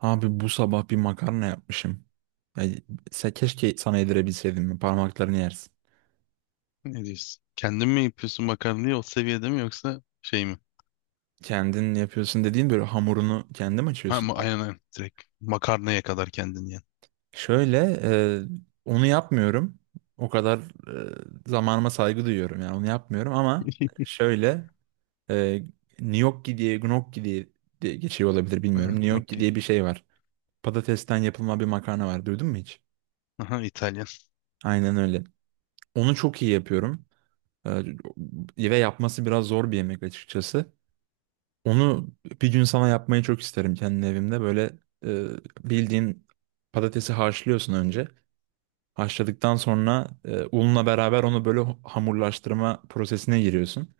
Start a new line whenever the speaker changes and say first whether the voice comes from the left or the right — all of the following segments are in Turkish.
right: Abi bu sabah bir makarna yapmışım. Ya, keşke sana yedirebilseydim. Parmaklarını yersin.
left: Ne diyorsun? Kendin mi yapıyorsun makarnayı o seviyede mi yoksa şey mi?
right: Kendin yapıyorsun dediğin böyle hamurunu kendin mi
left: Ha
right: açıyorsun?
left: ama aynen. Direkt makarnaya kadar kendin yiyen.
right: Şöyle onu yapmıyorum. O kadar zamanıma saygı duyuyorum yani onu yapmıyorum ama şöyle e, gnocchi diye geçiyor olabilir bilmiyorum.
left: Evet,
right: Gnocchi
left: okey.
right: diye bir şey var. Patatesten yapılma bir makarna var. Duydun mu hiç?
left: Aha İtalyan.
right: Aynen öyle. Onu çok iyi yapıyorum. Ve yapması biraz zor bir yemek açıkçası. Onu bir gün sana yapmayı çok isterim kendi evimde. Böyle e, bildiğin patatesi haşlıyorsun önce. Haşladıktan sonra unla beraber onu böyle hamurlaştırma prosesine giriyorsun.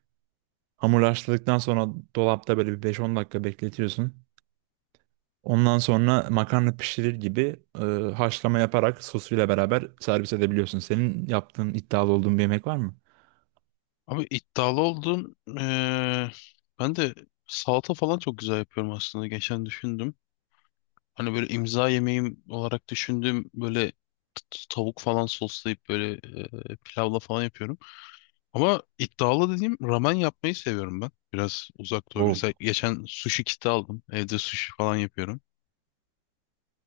right: Hamurlaştırdıktan sonra dolapta böyle bir 5-10 dakika bekletiyorsun. Ondan sonra makarna pişirir gibi haşlama yaparak sosuyla beraber servis edebiliyorsun. Senin yaptığın iddialı olduğun bir yemek var mı?
left: Abi iddialı oldun. Ben de salata falan çok güzel yapıyorum aslında. Geçen düşündüm. Hani böyle imza yemeğim olarak düşündüğüm böyle tavuk falan soslayıp böyle pilavla falan yapıyorum. Ama iddialı dediğim ramen yapmayı seviyorum ben. Biraz uzak doğu.
right: Oh.
left: Mesela geçen sushi kiti aldım. Evde sushi falan yapıyorum.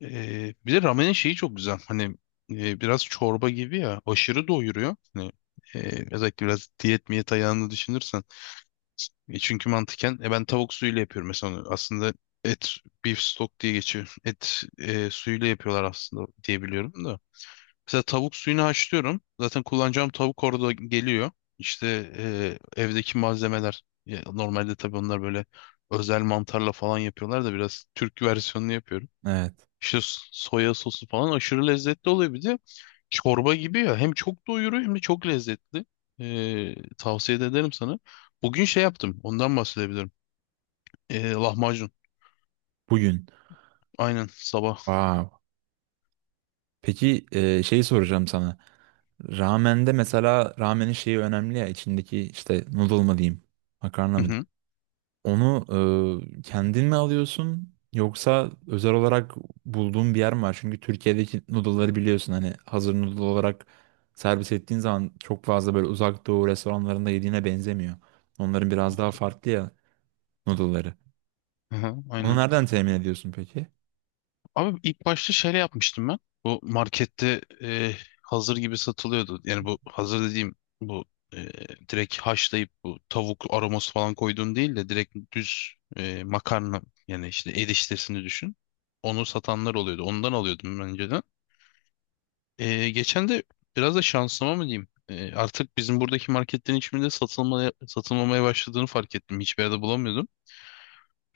left: Bir de ramenin şeyi çok güzel. Hani biraz çorba gibi ya. Aşırı doyuruyor. Hani, özellikle biraz diyet miyet ayağını düşünürsen. Çünkü mantıken ben tavuk suyuyla yapıyorum mesela, onu. Aslında et beef stock diye geçiyor. Et suyuyla yapıyorlar aslında diye biliyorum da. Mesela tavuk suyunu haşlıyorum. Zaten kullanacağım tavuk orada geliyor. İşte evdeki malzemeler. Ya, normalde tabii onlar böyle özel mantarla falan yapıyorlar da biraz Türk versiyonunu yapıyorum.
right: Evet.
left: İşte soya sosu falan aşırı lezzetli oluyor. Bir de çorba gibi ya. Hem çok doyuruyor hem de çok lezzetli. Tavsiye de ederim sana. Bugün şey yaptım. Ondan bahsedebilirim. Lahmacun.
right: Bugün.
left: Aynen sabah.
right: Wow. Peki şeyi soracağım sana. Ramen'de mesela ramenin şeyi önemli ya içindeki işte noodle mı diyeyim, makarna
left: Hı
right: mı
left: hı.
right: diyeyim. Onu kendin mi alıyorsun yoksa özel olarak bulduğun bir yer mi var? Çünkü Türkiye'deki noodle'ları biliyorsun hani hazır noodle olarak servis ettiğin zaman çok fazla böyle uzak doğu restoranlarında yediğine benzemiyor. Onların biraz daha farklı ya noodle'ları.
left: Hı hı,
right: Onu
left: aynen.
right: nereden temin ediyorsun peki?
left: Abi ilk başta şöyle yapmıştım ben. Bu markette hazır gibi satılıyordu. Yani bu hazır dediğim bu e, direkt haşlayıp bu tavuk aroması falan koyduğun değil de direkt düz makarna, yani işte eriştesini düşün. Onu satanlar oluyordu. Ondan alıyordum ben önceden. E, geçen de biraz da şansıma mı diyeyim? E, artık bizim buradaki marketlerin hiçbirinde satılmaya, satılmamaya başladığını fark ettim. Hiçbir yerde bulamıyordum.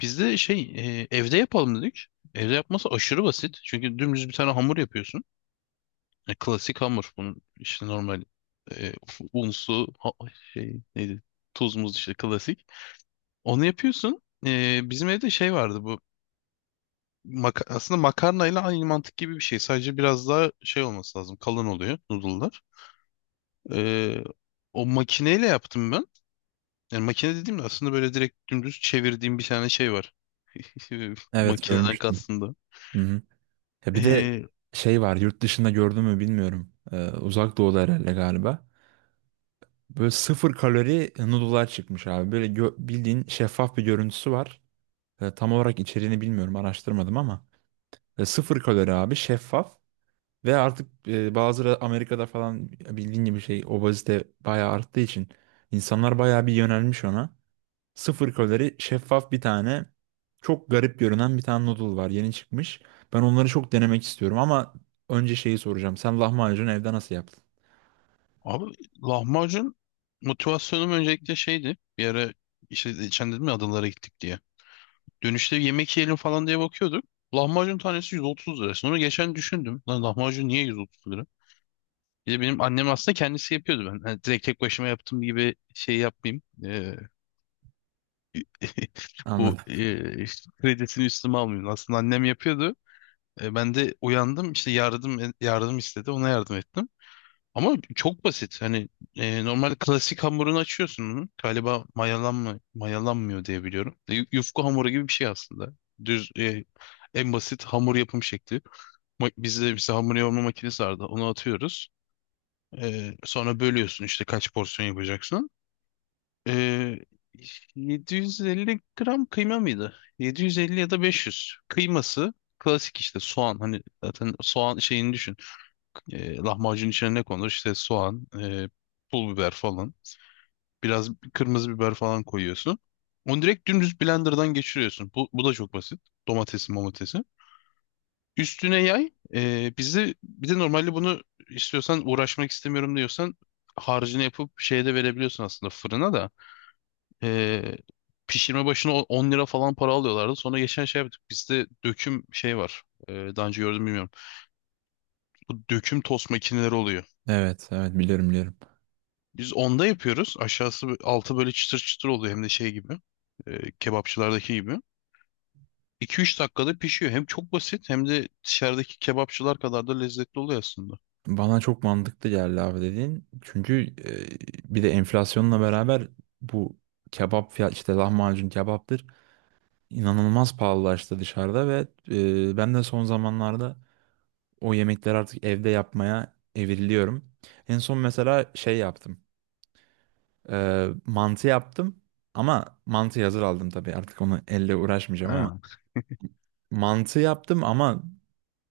left: Biz de şey, evde yapalım dedik. Evde yapması aşırı basit. Çünkü dümdüz bir tane hamur yapıyorsun. E, klasik hamur. Bunun işte normal e, un, su, şey neydi? Tuz, muz işte klasik. Onu yapıyorsun. E, bizim evde şey vardı bu. Aslında makarnayla aynı mantık gibi bir şey. Sadece biraz daha şey olması lazım. Kalın oluyor noodle'lar. E, O makineyle yaptım ben. Yani makine dediğimde aslında böyle direkt dümdüz çevirdiğim bir tane şey var.
right: Evet,
left: Makineden
right: görmüştüm.
left: kastım da.
right: Hı hı. Ya bir de
left: E,
right: şey var yurt dışında gördün mü bilmiyorum. Uzak doğuda herhalde galiba. Böyle sıfır kalori noodle'lar çıkmış abi. Böyle bildiğin şeffaf bir görüntüsü var. Tam olarak içeriğini bilmiyorum, araştırmadım ama. Sıfır kalori abi, şeffaf. Ve artık bazıları Amerika'da falan bildiğin gibi şey obezite bayağı arttığı için insanlar bayağı bir yönelmiş ona. Sıfır kalori şeffaf bir tane çok garip görünen bir tane noodle var, yeni çıkmış. Ben onları çok denemek istiyorum ama önce şeyi soracağım. Sen lahmacun evde nasıl yaptın?
left: abi lahmacun motivasyonum öncelikle şeydi. Bir ara işte geçen dedim ya adalara gittik diye. Dönüşte yemek yiyelim falan diye bakıyorduk. Lahmacun tanesi 130 lira. Sonra geçen düşündüm. Lan lahmacun niye 130 lira? Bir de benim annem aslında kendisi yapıyordu ben. Hani direkt tek başıma yaptığım gibi şey yapmayayım. Bu
right: Anladım.
left: işte kredisini üstüme almayayım. Aslında annem yapıyordu. E, ben de uyandım, işte yardım istedi. Ona yardım ettim. Ama çok basit. Hani normal klasik hamurunu açıyorsun bunun. Galiba mayalanmıyor diye biliyorum. Yufka hamuru gibi bir şey aslında. Düz en basit hamur yapım şekli. Bizde mesela hamur yoğurma makinesi vardı. Onu atıyoruz. E, sonra bölüyorsun işte kaç porsiyon yapacaksın. E, 750 gram kıyma mıydı? 750 ya da 500. Kıyması klasik işte soğan. Hani zaten soğan şeyini düşün. E, lahmacun içine ne konur? İşte soğan, pul biber falan. Biraz kırmızı biber falan koyuyorsun. Onu direkt dümdüz blenderdan geçiriyorsun. Bu da çok basit. Domatesi. Üstüne yay. Bir de normalde bunu istiyorsan, uğraşmak istemiyorum diyorsan, harcını yapıp şeyde verebiliyorsun aslında, fırına da. E, pişirme başına 10 lira falan para alıyorlardı. Sonra geçen şey yaptık. Bizde döküm şey var. E, daha önce gördüm bilmiyorum. Bu döküm tost makineleri oluyor.
right: Evet, evet, biliyorum biliyorum.
left: Biz onda yapıyoruz. Aşağısı altı böyle çıtır çıtır oluyor, hem de şey gibi, kebapçılardaki gibi. 2 üç dakikada pişiyor. Hem çok basit hem de dışarıdaki kebapçılar kadar da lezzetli oluyor aslında.
right: Bana çok mantıklı geldi abi dediğin. Çünkü bir de enflasyonla beraber bu kebap fiyat işte lahmacun kebaptır inanılmaz pahalılaştı dışarıda ve ben de son zamanlarda o yemekleri artık evde yapmaya evriliyorum. En son mesela şey yaptım. Mantı yaptım ama mantı hazır aldım tabii, artık onu elle uğraşmayacağım ama
left: Ha.
right: mantı yaptım ama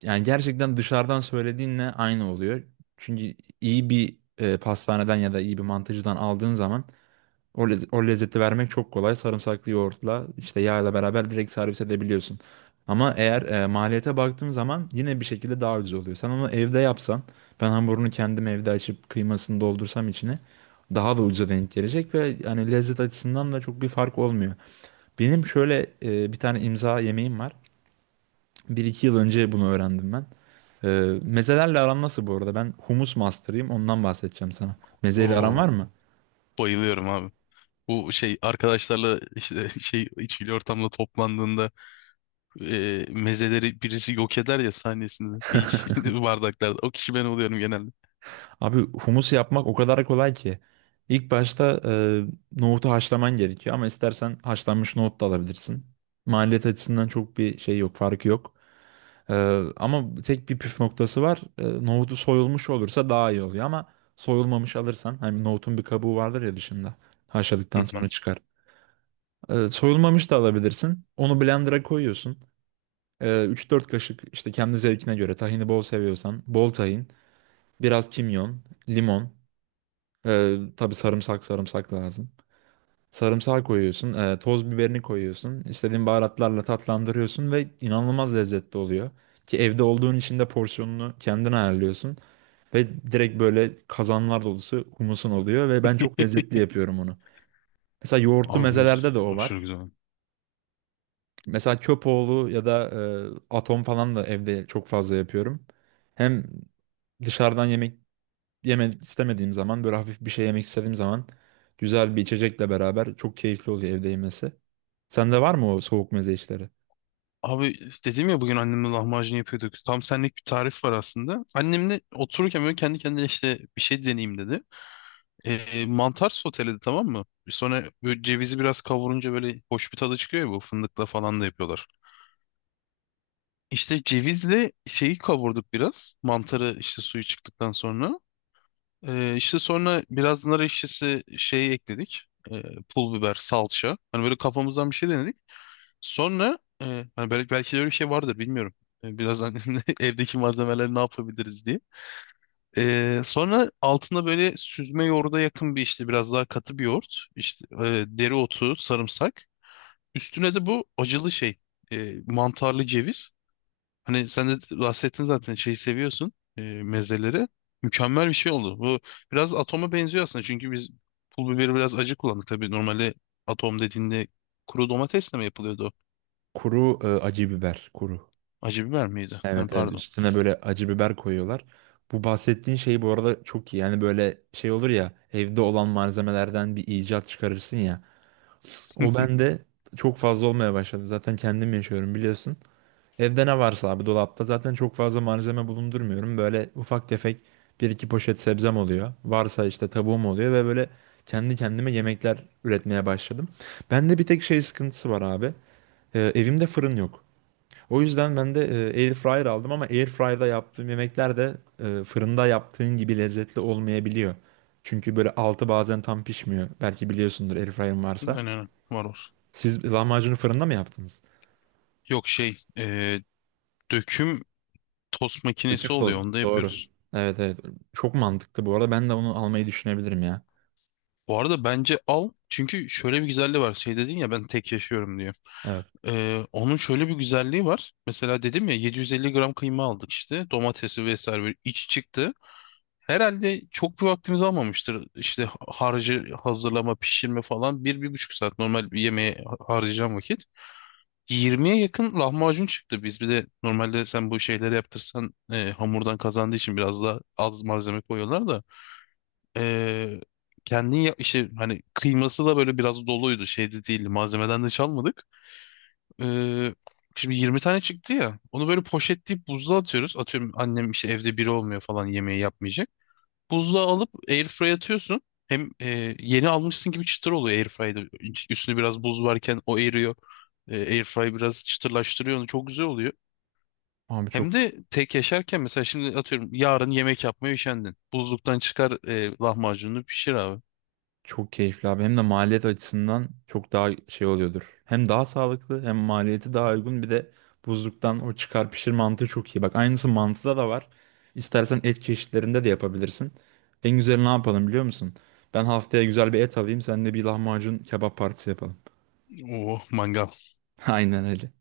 right: yani gerçekten dışarıdan söylediğinle aynı oluyor. Çünkü iyi bir pastaneden ya da iyi bir mantıcıdan aldığın zaman o lezzeti vermek çok kolay. Sarımsaklı yoğurtla işte yağla beraber direkt servis edebiliyorsun. Ama eğer maliyete baktığın zaman yine bir şekilde daha ucuz oluyor. Sen onu evde yapsan, ben hamurunu kendim evde açıp kıymasını doldursam içine daha da ucuza denk gelecek ve yani lezzet açısından da çok bir fark olmuyor. Benim şöyle bir tane imza yemeğim var. Bir iki yıl önce bunu öğrendim ben. E, Mezelerle aram nasıl bu arada? Ben humus master'ıyım. Ondan bahsedeceğim sana. Mezeyle aran
left: Oo,
right: var mı?
left: bayılıyorum abi. Bu şey arkadaşlarla işte şey içkili ortamda toplandığında mezeleri birisi yok eder ya sahnesinde ilk bardaklarda. O kişi ben oluyorum genelde.
right: Abi humus yapmak o kadar kolay ki. İlk başta nohutu haşlaman gerekiyor ama istersen haşlanmış nohut da alabilirsin. Maliyet açısından çok bir şey yok, farkı yok. E, Ama tek bir püf noktası var. Nohutu soyulmuş olursa daha iyi oluyor ama soyulmamış alırsan hani nohutun bir kabuğu vardır ya dışında.
left: Hı
right: Haşladıktan
left: hı.
right: sonra çıkar. Soyulmamış da alabilirsin. Onu blender'a koyuyorsun. 3-4 kaşık işte kendi zevkine göre tahini, bol seviyorsan bol tahin, biraz kimyon, limon. Tabii sarımsak lazım. Sarımsağı koyuyorsun, toz biberini koyuyorsun, istediğin baharatlarla tatlandırıyorsun ve inanılmaz lezzetli oluyor. Ki evde olduğun için de porsiyonunu kendin ayarlıyorsun. Ve direkt böyle kazanlar dolusu humusun oluyor ve ben çok lezzetli yapıyorum onu. Mesela yoğurtlu
left: Abi
right: mezelerde de
left: humus
right: o
left: aşırı
right: var.
left: güzel.
right: Mesela köpoğlu ya da atom falan da evde çok fazla yapıyorum. Hem dışarıdan yemek yemek istemediğim zaman böyle hafif bir şey yemek istediğim zaman güzel bir içecekle beraber çok keyifli oluyor evde yemesi. Sende var mı o soğuk meze işleri?
left: Abi dedim ya bugün annemle lahmacun yapıyorduk. Tam senlik bir tarif var aslında. Annemle otururken böyle kendi kendine işte bir şey deneyeyim dedi. E, mantar soteledi, tamam mı? Sonra böyle cevizi biraz kavurunca böyle hoş bir tadı çıkıyor ya, bu fındıkla falan da yapıyorlar. İşte cevizle şeyi kavurduk biraz. Mantarı işte suyu çıktıktan sonra. E, işte sonra biraz nar ekşisi şeyi ekledik. E, pul biber, salça. Hani böyle kafamızdan bir şey denedik. Sonra e, hani belki de öyle bir şey vardır bilmiyorum. E, birazdan evdeki malzemeleri ne yapabiliriz diye. Sonra altında böyle süzme yoğurda yakın bir, işte biraz daha katı bir yoğurt. İşte dereotu, sarımsak. Üstüne de bu acılı şey, mantarlı ceviz. Hani sen de bahsettin zaten şeyi seviyorsun, mezeleri. Mükemmel bir şey oldu. Bu biraz atoma benziyor aslında. Çünkü biz pul biberi biraz acı kullandık. Tabii normalde atom dediğinde kuru domatesle mi yapılıyordu, o?
right: Kuru acı biber, kuru.
left: Acı biber miydi? Ha,
right: Evet, evet,
left: pardon.
right: üstüne böyle acı biber koyuyorlar. Bu bahsettiğin şey bu arada çok iyi. Yani böyle şey olur ya, evde olan malzemelerden bir icat çıkarırsın ya. O bende çok fazla olmaya başladı. Zaten kendim yaşıyorum biliyorsun. Evde ne varsa abi, dolapta zaten çok fazla malzeme bulundurmuyorum. Böyle ufak tefek bir iki poşet sebzem oluyor. Varsa işte tavuğum oluyor ve böyle kendi kendime yemekler üretmeye başladım. Bende bir tek şey sıkıntısı var abi. Evimde fırın yok. O yüzden ben de air fryer aldım ama air fryer'da yaptığım yemekler de fırında yaptığın gibi lezzetli olmayabiliyor. Çünkü böyle altı bazen tam pişmiyor. Belki biliyorsundur air fryer'ın
left: Aynen
right: varsa.
left: aynen. Var.
right: Siz lahmacunu fırında mı yaptınız?
left: Yok şey, döküm tost
right: Bütün
left: makinesi oluyor.
right: tost.
left: Onu da
right: Doğru.
left: yapıyoruz.
right: Evet, evet. Çok mantıklı bu arada. Ben de onu almayı düşünebilirim ya.
left: Bu arada bence al. Çünkü şöyle bir güzelliği var. Şey dedin ya, ben tek yaşıyorum diye.
right: Evet.
left: Onun şöyle bir güzelliği var. Mesela dedim ya 750 gram kıyma aldık işte. Domatesi vesaire böyle iç çıktı. Herhalde çok bir vaktimiz almamıştır. İşte harcı hazırlama, pişirme falan. Bir, bir buçuk saat normal bir yemeğe harcayacağım vakit. 20'ye yakın lahmacun çıktı. Biz bir de normalde sen bu şeyleri yaptırsan, hamurdan kazandığı için biraz daha az malzeme koyuyorlar da. Ee, Kendin ya işte, hani kıyması da böyle biraz doluydu şeyde değil, malzemeden de çalmadık. Ee, Şimdi 20 tane çıktı ya, onu böyle poşetleyip buzluğa atıyoruz. Atıyorum annem işte evde, biri olmuyor falan, yemeği yapmayacak. Buzluğa alıp airfryer'a atıyorsun. Hem yeni almışsın gibi çıtır oluyor airfryer'da. Üstünde biraz buz varken o eriyor. E, airfryer biraz çıtırlaştırıyor onu, çok güzel oluyor.
right: Abi
left: Hem de tek yaşarken mesela, şimdi atıyorum yarın yemek yapmaya üşendin. Buzluktan çıkar, lahmacununu pişir abi.
right: çok keyifli abi. Hem de maliyet açısından çok daha şey oluyordur. Hem daha sağlıklı hem maliyeti daha uygun. Bir de buzluktan o çıkar pişir mantığı çok iyi. Bak aynısı mantıda da var. İstersen et çeşitlerinde de yapabilirsin. En güzeli ne yapalım biliyor musun? Ben haftaya güzel bir et alayım. Sen de bir lahmacun kebap partisi yapalım.
left: Oo manga.
right: Aynen öyle.